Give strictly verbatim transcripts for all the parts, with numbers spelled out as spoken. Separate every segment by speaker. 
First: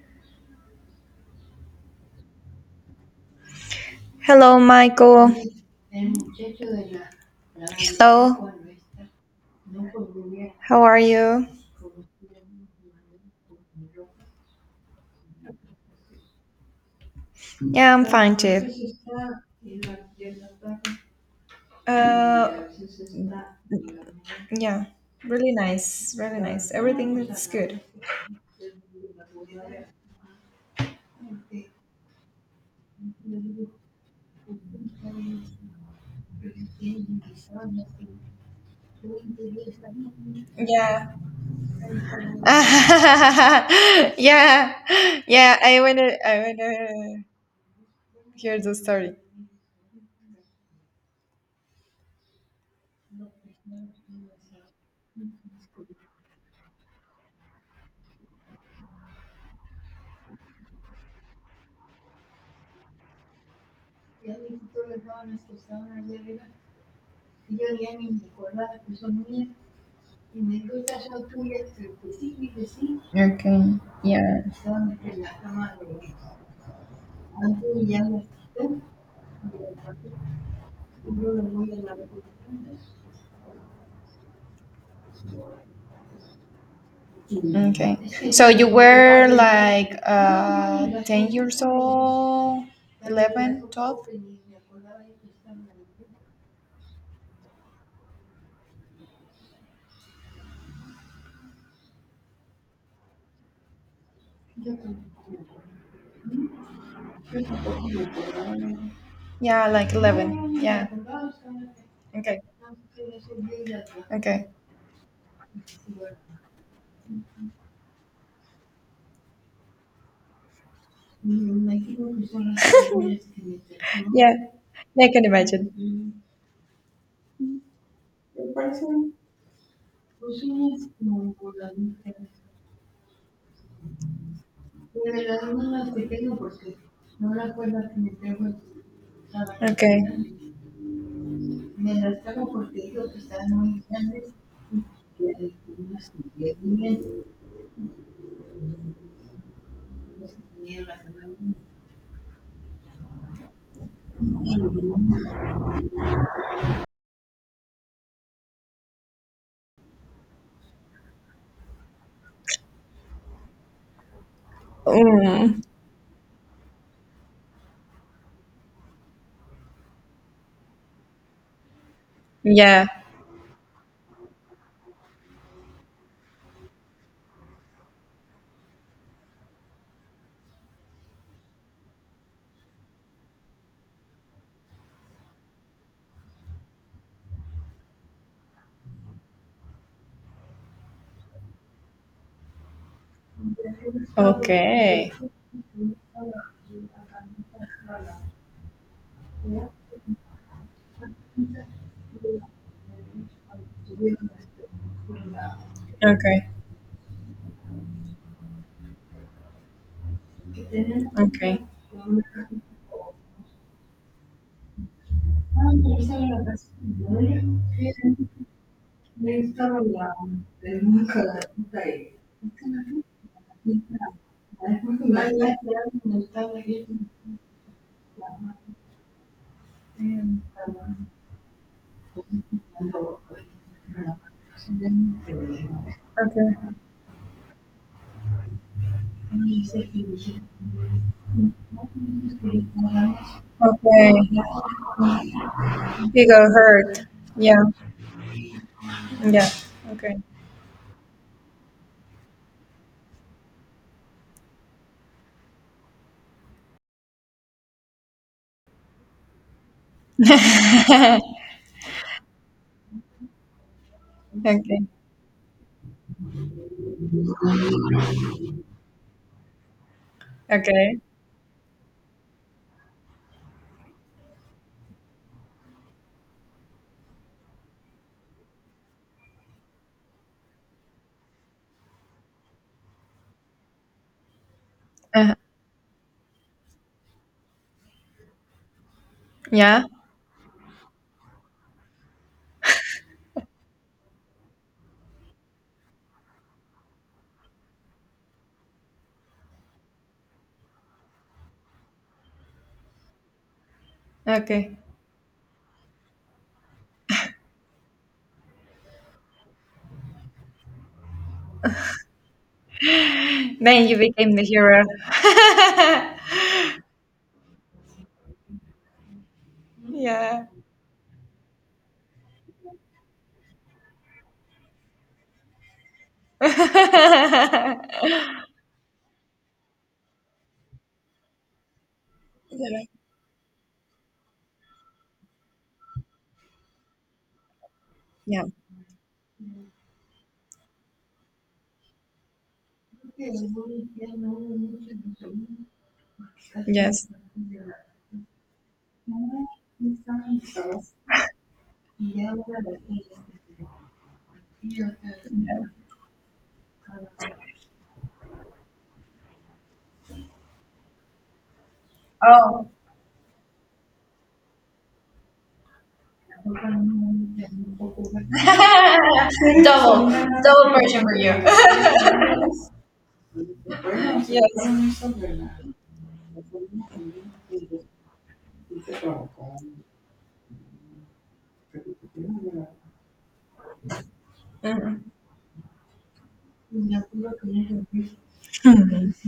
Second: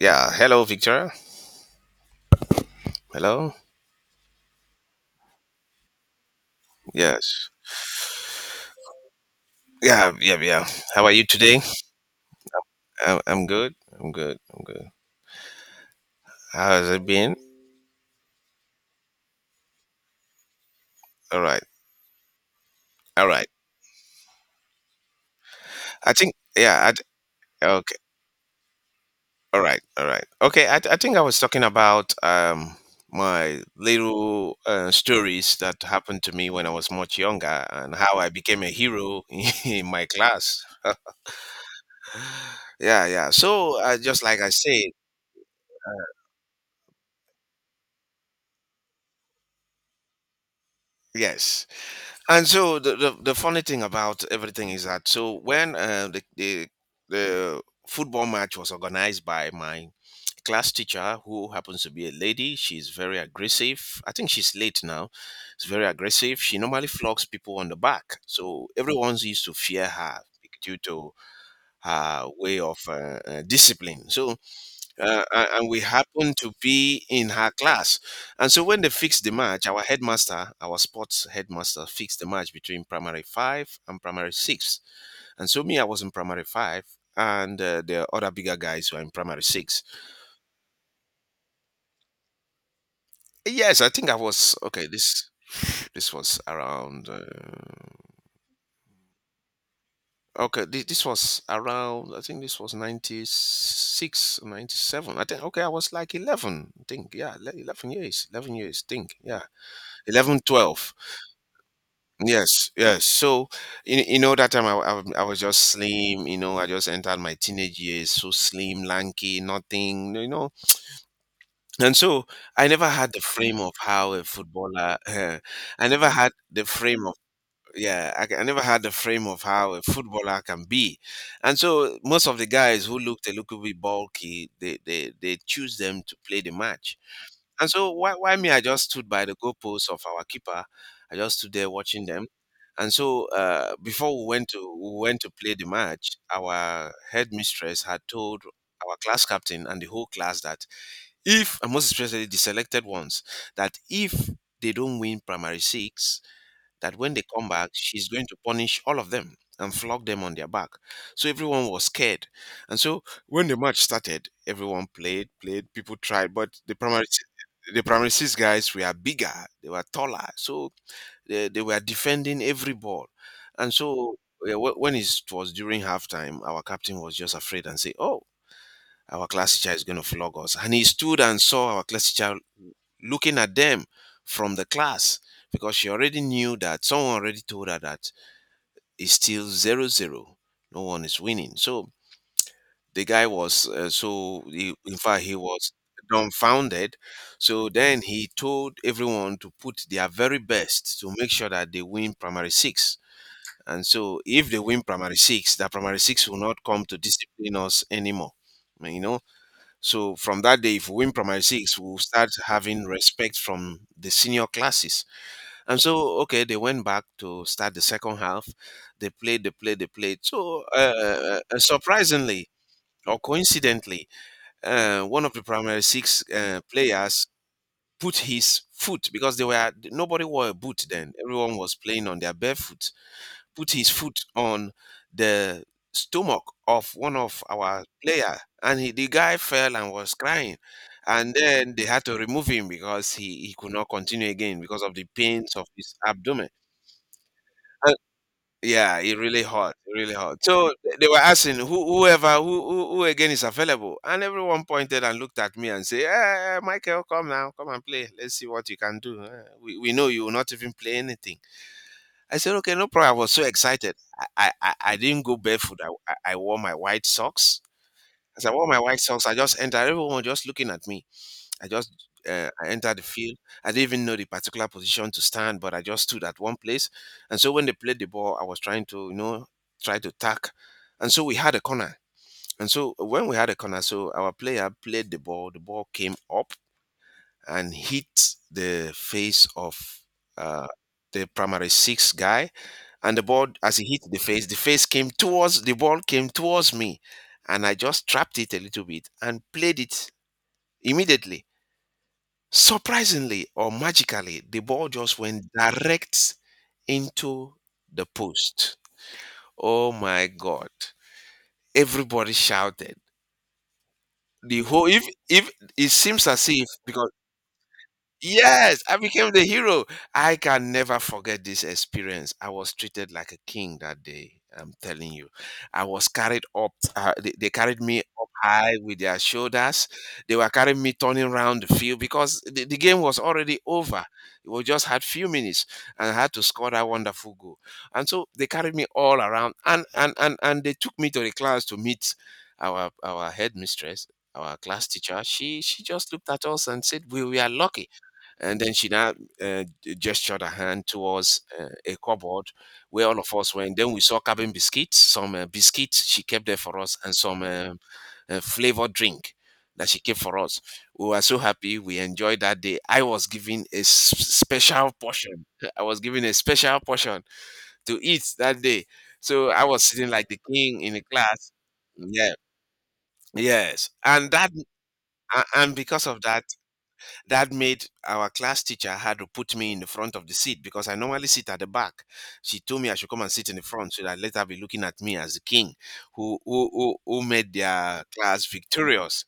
Speaker 1: Yeah. Hello, Victoria. Hello.
Speaker 2: Hello, Michael.
Speaker 1: Yes.
Speaker 2: Hello.
Speaker 1: Yeah. Yeah. Yeah.
Speaker 2: How are
Speaker 1: How are you
Speaker 2: you?
Speaker 1: today? I'm, I'm good. I'm good. I'm good. How has it been?
Speaker 2: Yeah, I'm fine too.
Speaker 1: All right.
Speaker 2: Uh,
Speaker 1: All right.
Speaker 2: yeah, really
Speaker 1: I
Speaker 2: nice,
Speaker 1: think.
Speaker 2: really nice.
Speaker 1: Yeah. I, th-
Speaker 2: Everything is good.
Speaker 1: okay. All right. All right. Okay. I, th- I think I was talking about um my little uh, stories that happened to me when I was much younger and how I became a hero in my class.
Speaker 2: Yeah.
Speaker 1: Yeah. Yeah. So uh, just like I
Speaker 2: Yeah,
Speaker 1: said,
Speaker 2: yeah. I wanna, I wanna hear the story.
Speaker 1: yes. And so the, the, the funny thing about everything is that so when uh, the, the the football match was organized by my class teacher who happens to be a lady. She's very aggressive. I think she's late now. She's very aggressive. She normally flogs people on the back, so everyone's used to fear her due to her way of uh, uh,
Speaker 2: Okay.
Speaker 1: discipline. So
Speaker 2: Yeah.
Speaker 1: uh, a- and we happened to be in her class. And so when they fixed the match, our headmaster, our sports headmaster, fixed the match between primary five and primary six. And so me, I was in primary five, and uh,
Speaker 2: Okay.
Speaker 1: the other
Speaker 2: So
Speaker 1: bigger
Speaker 2: you
Speaker 1: guys were in
Speaker 2: were
Speaker 1: primary six.
Speaker 2: like uh, ten years old, eleven,
Speaker 1: Yes, I
Speaker 2: twelve.
Speaker 1: think I was okay. This this was around uh, okay. This, this was around. I think this was ninety six, ninety seven. I think okay. I was like eleven. I think yeah, le- eleven years, eleven years. Think yeah,
Speaker 2: Yeah, like
Speaker 1: eleven,
Speaker 2: eleven. Yeah.
Speaker 1: twelve.
Speaker 2: Okay.
Speaker 1: Yes, yes. So, you, you know,
Speaker 2: Okay.
Speaker 1: that time I, I, was- I was just slim, you know, I just entered my teenage years, so slim, lanky, nothing, you know. And so I never had the frame of how a
Speaker 2: Yeah.
Speaker 1: footballer,
Speaker 2: Yeah, I can imagine.
Speaker 1: I never had the frame of, yeah, I, ca- I never had the frame of how a footballer can be. And so most of the guys who looked a little bit bulky, they, they, they choose them to play the match. And so why why me? I just stood by the goalposts
Speaker 2: Okay.
Speaker 1: of our keeper. I just stood there watching them. And so uh, before we went to we went to play the match, our headmistress had told our class captain and the whole class that if, and most especially the selected ones, that if they don't win primary six, that when they come back, she's going to punish all of them and flog them on their back. So everyone was scared. And so when the match started, everyone played,
Speaker 2: Mm.
Speaker 1: played, people tried, but the primary the primary six guys were bigger, they were taller. So they, they were defending every
Speaker 2: Yeah.
Speaker 1: ball. And so yeah, wh- when it was during halftime, our captain was just afraid and say, "Oh, our class teacher is going to flog us." And he stood and saw our class teacher looking at them from the class because she already knew that someone already told her that it's still zero zero. No one is winning. So the guy was, uh, so he, in
Speaker 2: Okay.
Speaker 1: fact, he was dumbfounded. So then he told everyone to put their very best to make sure that they win primary six. And so if they win primary six, that primary six will
Speaker 2: Okay.
Speaker 1: not come to discipline us anymore. You know, so from that day, if we win primary
Speaker 2: Okay.
Speaker 1: six, we'll start having respect from the senior classes. And so, okay, they went back to start the second half. They played, they played, they played. So, uh, uh, surprisingly or coincidentally, uh, one of the primary six uh, players put his foot, because they were, nobody wore a boot then. Everyone was playing on their barefoot. Put his foot on the stomach
Speaker 2: Okay.
Speaker 1: of one of our player, and he, the guy fell and was crying. And then they had to remove him because he, he could not continue
Speaker 2: Okay.
Speaker 1: again because of the pains of his
Speaker 2: You go
Speaker 1: abdomen.
Speaker 2: hurt. Yeah.
Speaker 1: Yeah, it really
Speaker 2: Yeah.
Speaker 1: hot, it
Speaker 2: Okay.
Speaker 1: really hot. So th- they were asking who, whoever who, who who again is available, and everyone pointed and looked at me and say, "Eh, eh, eh, Michael, come now, come and play. Let's see what you can do. Eh, We, we know you will not even play anything." I said, "Okay, no problem." I was so excited. I I, I
Speaker 2: Okay.
Speaker 1: I didn't go barefoot. I, I I wore my white socks. As I wore my white socks, I just entered. Everyone was just looking at
Speaker 2: Okay.
Speaker 1: me. I just uh, I entered the field. I didn't even know the particular position to stand, but I just stood at one place. And so when they played the ball, I was trying to, you know, try to tack, and so we had a corner. And so when we had a corner, so our player played the
Speaker 2: Uh,
Speaker 1: ball. The ball came up and hit the face of
Speaker 2: yeah.
Speaker 1: uh, the primary six guy. And the ball, as he hit the face, the face came towards the ball came towards me, and I just trapped it a little bit and played it immediately. Surprisingly or magically, the
Speaker 2: Okay.
Speaker 1: ball just went direct into the post. Oh my God. Everybody shouted.
Speaker 2: Then you became the
Speaker 1: The
Speaker 2: hero.
Speaker 1: whole if if it seems as if because Yes, I became the hero. I
Speaker 2: Yeah.
Speaker 1: can never forget this experience. I was treated like a king that day. I'm telling you, I was carried up. Uh, they, they carried me up high with their shoulders. They were carrying me turning around the field because the, the
Speaker 2: Yeah.
Speaker 1: game was already over. We just had few minutes and I had to score that wonderful goal. And so
Speaker 2: Yeah.
Speaker 1: they carried me all around and and and, and they took me to the class to meet our our headmistress, our class teacher. She she just looked at us and said,
Speaker 2: Yes.
Speaker 1: "We were lucky." And then she now uh, gestured her hand towards uh, a cupboard where all of us went. Then we saw cabin biscuits, some uh, biscuits she kept there for us, and some uh, uh, flavored drink that she kept for us. We were so happy. We enjoyed that
Speaker 2: Oh,
Speaker 1: day. I was given a s- special portion. I was given a special portion to eat that day. So I was
Speaker 2: double,
Speaker 1: sitting like the
Speaker 2: double
Speaker 1: king in
Speaker 2: portion
Speaker 1: the
Speaker 2: for you.
Speaker 1: class. Yeah. Yes. And that,
Speaker 2: Yes.
Speaker 1: a- and because of that, that made our class teacher had to put me in the front of the seat because I normally sit at the back. She told me I should come and sit in the front so that let her be looking at
Speaker 2: Mhm.
Speaker 1: me as the king who who who, who made their class
Speaker 2: Hmm.
Speaker 1: victorious.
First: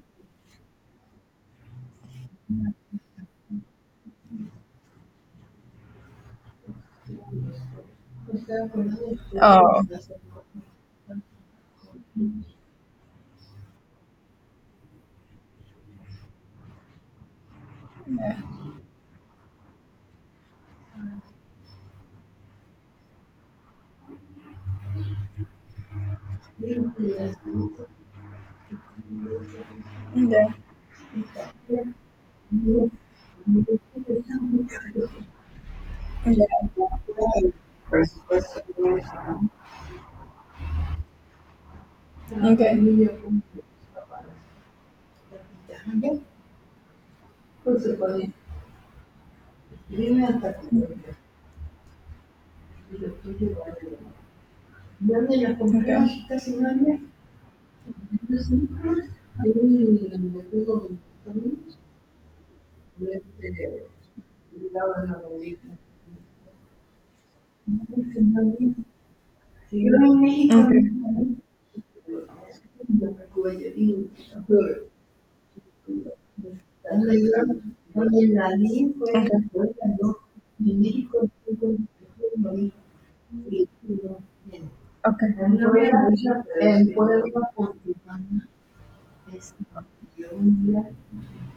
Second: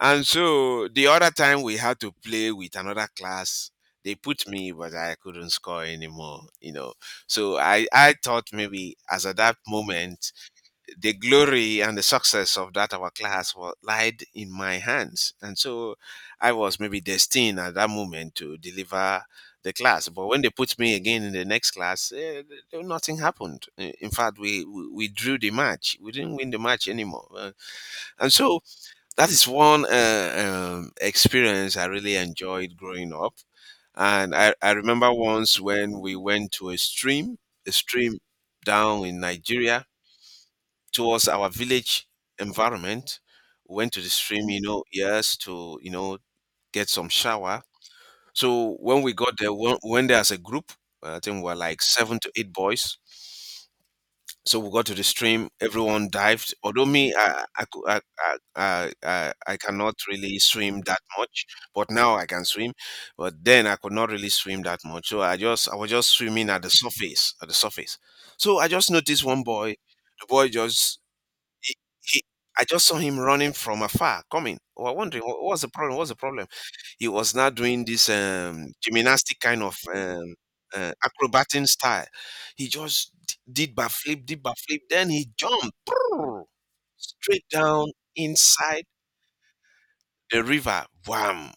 Speaker 1: And so the other time we had to play with another class, they put me, but I couldn't score anymore, you know. So I, I thought maybe as at that
Speaker 2: Oh.
Speaker 1: moment the glory and the success of that our class was lied in my hands, and so I was maybe destined at that moment
Speaker 2: Yeah.
Speaker 1: to deliver the class. But when they put me again in the next class, eh, nothing happened. Eh, in fact we, we we drew the match. We didn't win the match anymore. Uh, and so that is one
Speaker 2: Yeah.
Speaker 1: uh, um, experience I really enjoyed growing up. And I, I remember once when we
Speaker 2: Yeah.
Speaker 1: went to a stream, a stream down in Nigeria towards our village
Speaker 2: Okay. Okay.
Speaker 1: environment. We went to the stream, you know, yes, to, you know, get some shower. So when we got there, we went there as a group. I think we were like seven to eight boys. So we got to the stream.
Speaker 2: Okay.
Speaker 1: Everyone dived. Although me, I I, cou- I, I, I, I I cannot really swim that much, but now I can swim. But then I could not really swim that much. So I just I was just swimming at the surface, at the surface. So I just noticed one boy. The boy just he he I just saw him running from afar, coming. We were wondering, what was the problem? What's the problem? He was now doing this, um, gymnastic kind of, um, uh, acrobatic style. He
Speaker 2: Okay.
Speaker 1: just d did backflip, did backflip, then he jumped
Speaker 2: Okay.
Speaker 1: brrr, straight down inside the river. Wham!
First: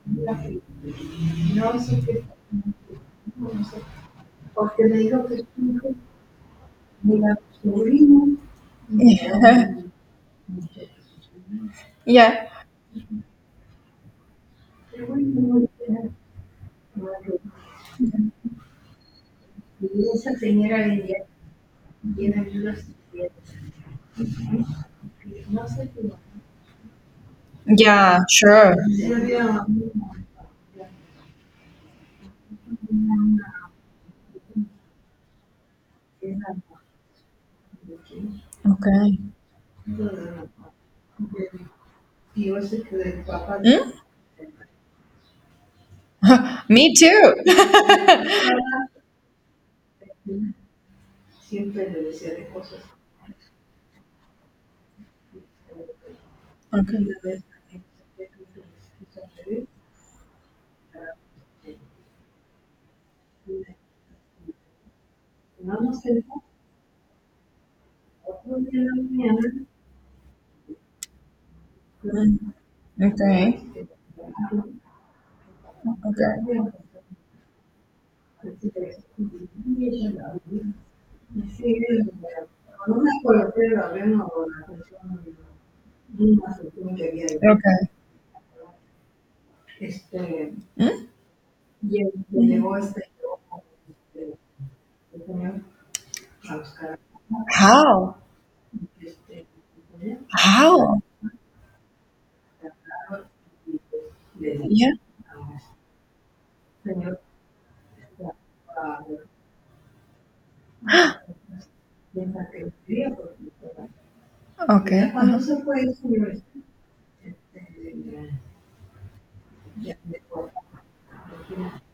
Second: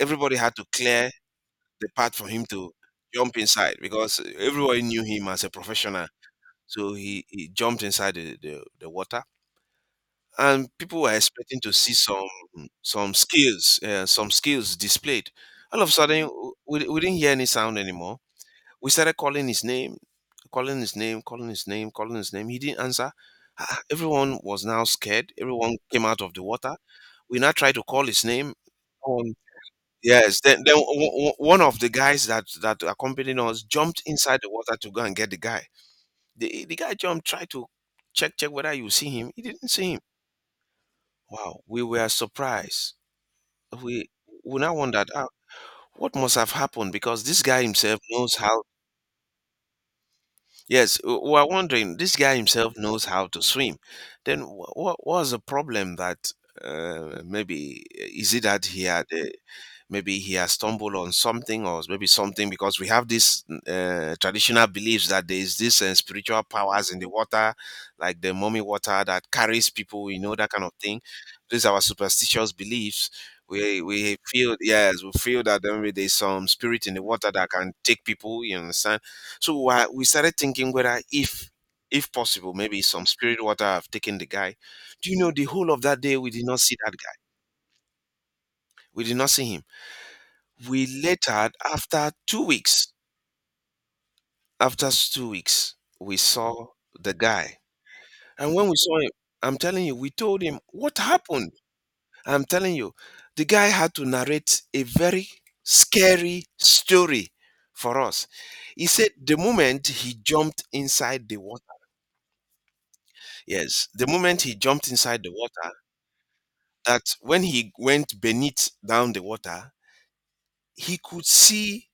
Speaker 1: Everybody had to clear the path for him to jump inside because everybody knew him as a professional. So he he jumped inside the the the water. And people were expecting to see some
Speaker 2: Yeah.
Speaker 1: some skills, uh, some skills displayed. All of a sudden, we, we didn't hear any sound anymore. We started calling his name, calling his name, calling his name, calling his name. He didn't answer. Ah, ah, everyone was now scared. Everyone came out of the water. We now tried to call
Speaker 2: Yeah,
Speaker 1: his name.
Speaker 2: sure.
Speaker 1: Um, yes, then, then o- o- one of the guys that that accompanied us jumped inside the water to go and get the guy. The, the guy jumped, tried to check check whether you see
Speaker 2: Okay.
Speaker 1: him. He didn't see him. Wow, we were surprised.
Speaker 2: Hmm?
Speaker 1: We we now wondered ah, what must have happened
Speaker 2: Me
Speaker 1: because
Speaker 2: too.
Speaker 1: this guy himself knows how. Yes, we we were wondering this guy himself knows how to swim. Then what was the problem that uh,
Speaker 2: Okay.
Speaker 1: maybe uh, is it that he had uh, maybe he has stumbled on something or maybe something, because we have this uh, traditional beliefs that there is this uh, spiritual powers in the water like the mummy water that carries people, you know that kind of thing. These are our
Speaker 2: Mm.
Speaker 1: superstitious beliefs.
Speaker 2: Okay.
Speaker 1: We we feel, yes, we feel that there may be some spirit in the water that can take people, you understand? So uh, we started thinking whether if if possible, maybe some spirit water have taken the guy. Do you know, the whole of that day we did not see that guy.
Speaker 2: Okay. Okay.
Speaker 1: We did not see him. We
Speaker 2: Hmm?
Speaker 1: later, after two weeks, after s- two weeks, we saw the guy.
Speaker 2: How?
Speaker 1: And when we saw him, I'm telling you, we told him what
Speaker 2: How?
Speaker 1: happened. I'm telling you, the guy had to narrate a
Speaker 2: Yeah.
Speaker 1: very scary story for us. He said the moment he jumped inside the water, yes, the moment he jumped
Speaker 2: Okay.
Speaker 1: inside the
Speaker 2: Uh-huh.
Speaker 1: water, that when he went beneath down the water, he could see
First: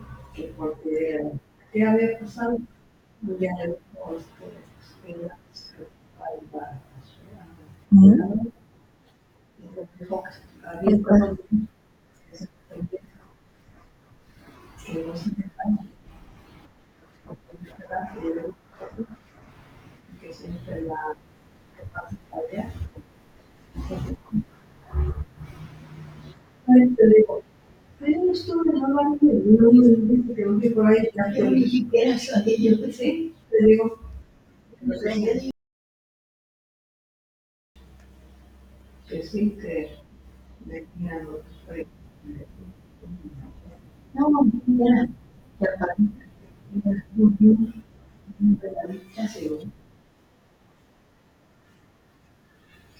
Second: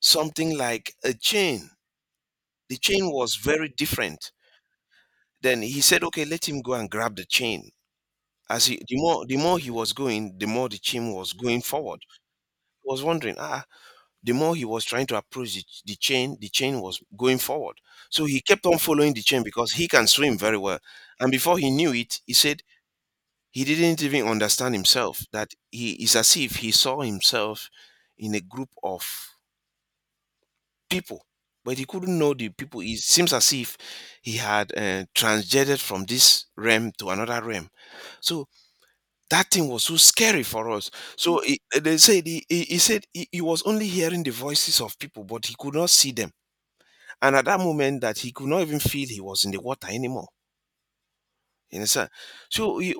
Speaker 1: something like a chain. The chain was very different. Then he said, okay, let him go and grab the chain.
Speaker 2: Hmm?
Speaker 1: As he, the more the more he was going, the more the chain was going forward. He was wondering, ah, the more he was trying to approach the, the chain, the chain was going forward. So he kept on following the chain because he can swim very well. And before he knew it, he said he didn't even understand himself that he is as if he saw himself in a group of people, but he couldn't know the people. It seems as if he had uh, transgender from this realm to another realm. So that thing was so scary for us. So he, eh, they said he, he he said he, he was only hearing the voices of people, but he could not see them. And at that moment, that he could not even feel he was in the water anymore. You understand? So he,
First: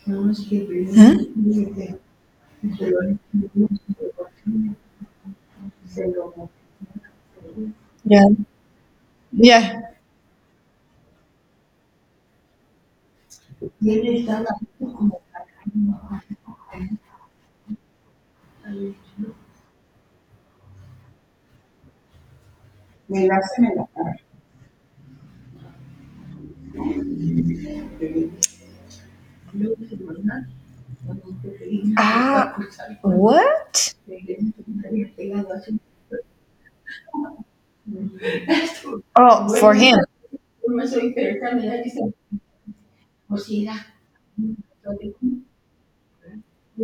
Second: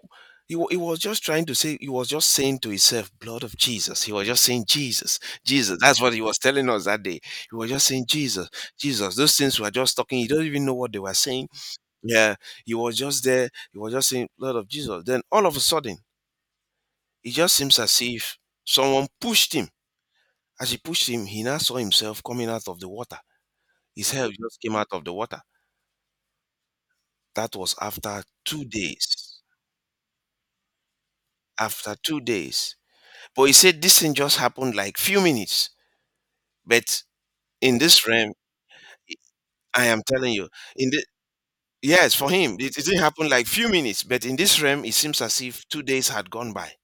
Speaker 1: he, wa- he was just trying to say,
Speaker 2: Huh?
Speaker 1: he was just saying to himself, blood of Jesus. He was just saying, Jesus, Jesus. That's what he was telling us that day. He was just saying,
Speaker 2: Yeah.
Speaker 1: Jesus, Jesus. Those things were
Speaker 2: Yeah.
Speaker 1: just talking. He do not even know what they were saying. Yeah. He was just there. He was just saying, blood of Jesus. Then all of a sudden, it just seems as if someone pushed him. As he pushed him, he now saw himself coming out of the water. His head just came out of the water. That was after two days. After two
Speaker 2: Ah,
Speaker 1: days. But he said
Speaker 2: what?
Speaker 1: this thing just happened like few minutes. But in this realm,
Speaker 2: Oh, for
Speaker 1: I
Speaker 2: him.
Speaker 1: am telling you, in the yes, for him, it, it didn't happen like few minutes, but in this realm, it seems as if two days had gone by.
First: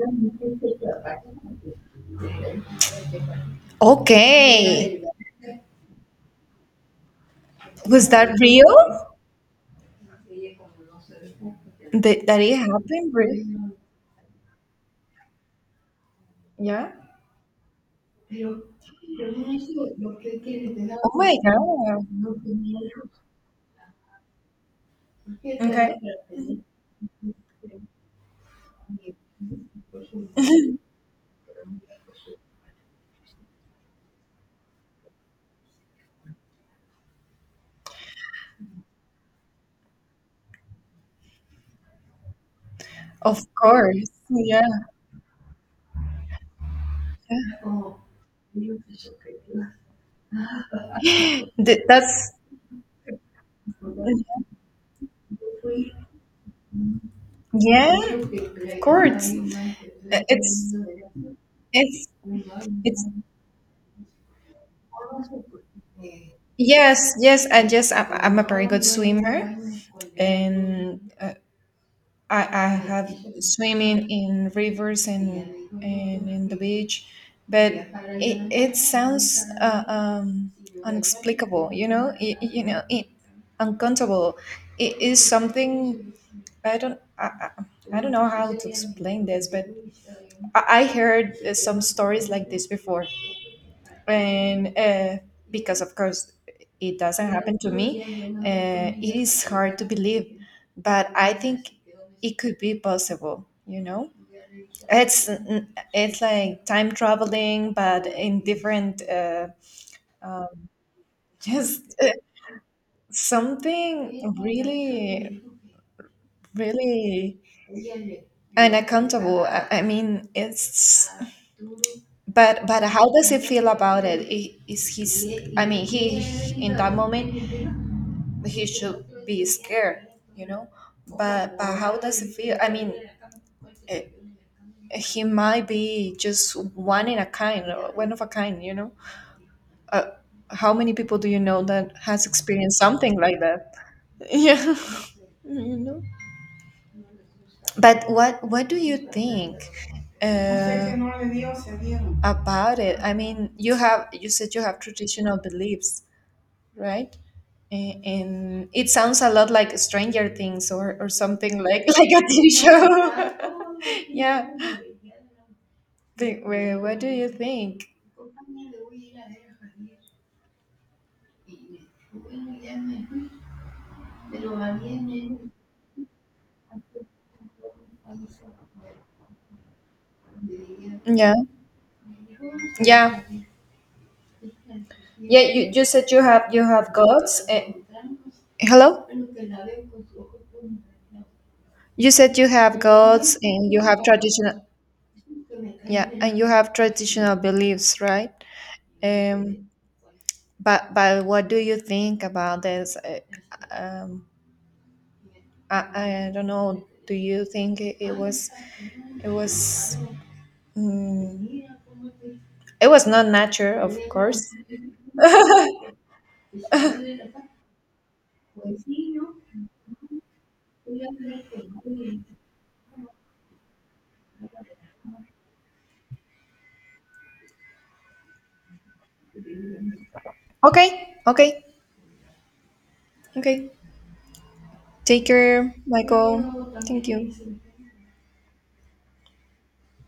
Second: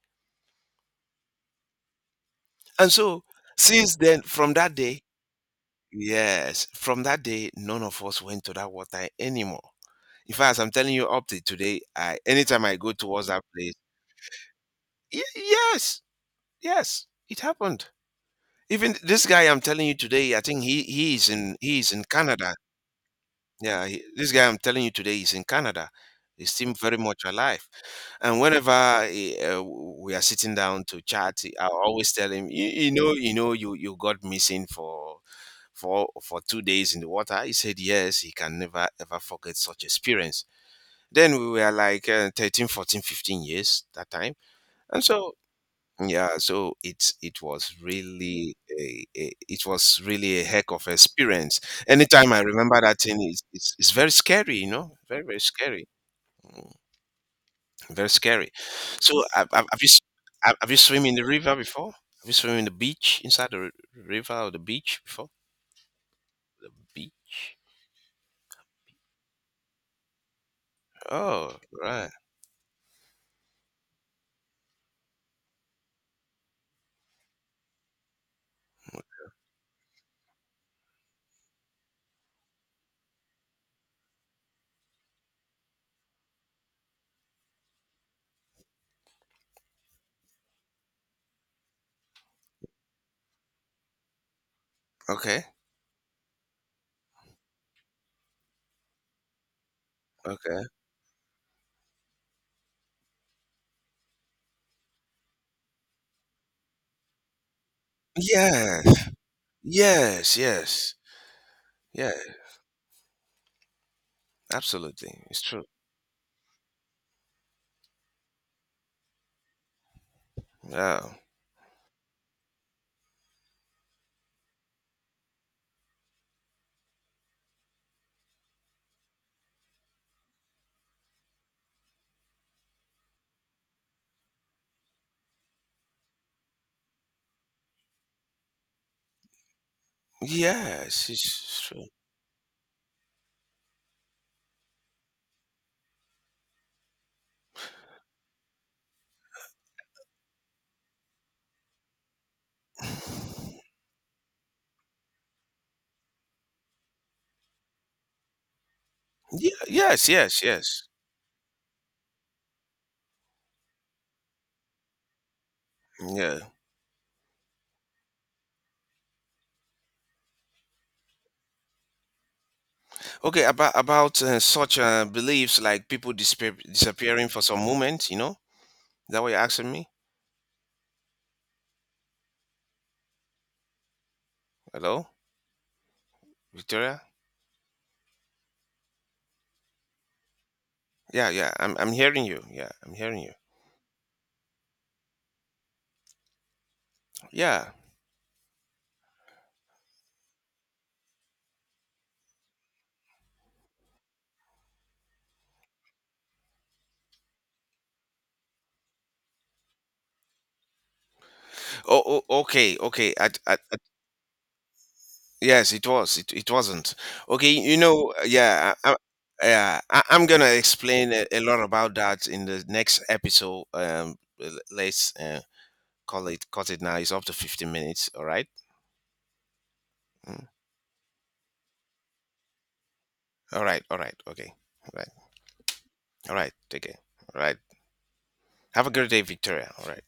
Speaker 1: And so since then, from that
Speaker 2: Okay.
Speaker 1: day, yes, from that day, none of
Speaker 2: Was
Speaker 1: us
Speaker 2: that
Speaker 1: went to that water
Speaker 2: real?
Speaker 1: anymore. In fact, as I'm telling you up to today, I
Speaker 2: That, that it
Speaker 1: anytime I go
Speaker 2: happened?
Speaker 1: towards that
Speaker 2: Re-
Speaker 1: place, y- yes,
Speaker 2: Yeah.
Speaker 1: yes, it happened.
Speaker 2: Oh
Speaker 1: Even this guy, I'm telling you, today, I think he he is
Speaker 2: my
Speaker 1: in he is in
Speaker 2: God.
Speaker 1: Canada. Yeah, he, this guy I'm telling you today is in Canada.
Speaker 2: Okay.
Speaker 1: He seems very much alive. And whenever eh, uh, we are sitting down to chat, I always tell him, you, you know, you know, you you got missing for for for two days in the water. He said yes, he can never ever forget such experience. Then we were like uh, thirteen, fourteen,
Speaker 2: Of
Speaker 1: fifteen years
Speaker 2: course.
Speaker 1: that time.
Speaker 2: Yeah.
Speaker 1: And so, yeah, so it's it was really a, a it was really a heck of experience.
Speaker 2: Th- That's,
Speaker 1: Anytime I remember that thing, it's, it's, it's very scary, you know, very very scary, mm,
Speaker 2: yeah,
Speaker 1: very scary.
Speaker 2: of
Speaker 1: So
Speaker 2: course.
Speaker 1: have, have have you s- have have
Speaker 2: It's,
Speaker 1: you swim in the river before?
Speaker 2: it's,
Speaker 1: Have you swim in the
Speaker 2: it's
Speaker 1: beach inside the r- river or the beach before? The
Speaker 2: Yes, yes,
Speaker 1: beach.
Speaker 2: and yes, I'm, I'm a very good swimmer, and uh,
Speaker 1: Oh, right.
Speaker 2: I I have swimming in rivers and and in the beach, but it, it sounds uh, um, unexplicable, you know, it, you know, it, uncountable. It is something I don't I, I I don't know how to explain this, but I, I heard uh, some stories like this before, and uh,
Speaker 1: Okay.
Speaker 2: because of course it doesn't happen to me, uh, it is hard to believe,
Speaker 1: Okay.
Speaker 2: but I think it could be possible, you know it's it's like time traveling, but in different
Speaker 1: Yes.
Speaker 2: uh,
Speaker 1: Yes.
Speaker 2: um,
Speaker 1: Yes.
Speaker 2: just uh,
Speaker 1: Yes.
Speaker 2: something
Speaker 1: Absolutely.
Speaker 2: really
Speaker 1: It's true.
Speaker 2: really unaccountable. i, I mean,
Speaker 1: Yeah.
Speaker 2: it's but but how does he feel about it? I- is he's I mean, he, in that moment, he should be scared, you know. But but how does it feel? I mean, uh, he might be just one in a kind, or one of a kind, you know. Uh, how many
Speaker 1: Yes,
Speaker 2: people do you
Speaker 1: it's
Speaker 2: know
Speaker 1: true.
Speaker 2: that has experienced something like that? Yeah, you know. But what what do you think? Uh, about it. I mean, you have you said you have traditional beliefs, right? A- and it sounds a lot
Speaker 1: Yeah,
Speaker 2: like
Speaker 1: yes,
Speaker 2: Stranger
Speaker 1: yes,
Speaker 2: Things
Speaker 1: yes.
Speaker 2: or, or something like like a T V show. Yeah.
Speaker 1: Yeah.
Speaker 2: Think- wha- what do you think?
Speaker 1: Okay, about about uh, such uh, beliefs like people disappear, disappearing for some moment, you know? Is that what you're asking me?
Speaker 2: Yeah. Yeah.
Speaker 1: Hello,
Speaker 2: Yeah. You, you said you have you have
Speaker 1: Victoria?
Speaker 2: gods. eh, hello.
Speaker 1: Yeah, yeah. I'm I'm
Speaker 2: You
Speaker 1: hearing
Speaker 2: said
Speaker 1: you.
Speaker 2: you
Speaker 1: Yeah,
Speaker 2: have
Speaker 1: I'm hearing you.
Speaker 2: gods and you have traditional. Yeah, and you have traditional
Speaker 1: Yeah.
Speaker 2: beliefs, right? Um. But but what do you think about this? Eh, Um. I, I don't know. Do you think it, it was it was? mm,
Speaker 1: Oh, oh okay,
Speaker 2: It was
Speaker 1: okay.
Speaker 2: not
Speaker 1: I, I
Speaker 2: nature, of course.
Speaker 1: yes, it was. It it wasn't. Okay, you know, yeah, I, I, yeah. I, I'm gonna explain a, a lot about that in the next episode. Um, l- let's uh, call it cut it now. It's up to fifteen minutes. All right. Mm.
Speaker 2: Okay, okay,
Speaker 1: All
Speaker 2: okay.
Speaker 1: right. All right. Okay. All right.
Speaker 2: Take care,
Speaker 1: All right.
Speaker 2: Michael.
Speaker 1: Take care.
Speaker 2: Thank
Speaker 1: All right.
Speaker 2: you.
Speaker 1: Have a great day, Victoria. All right.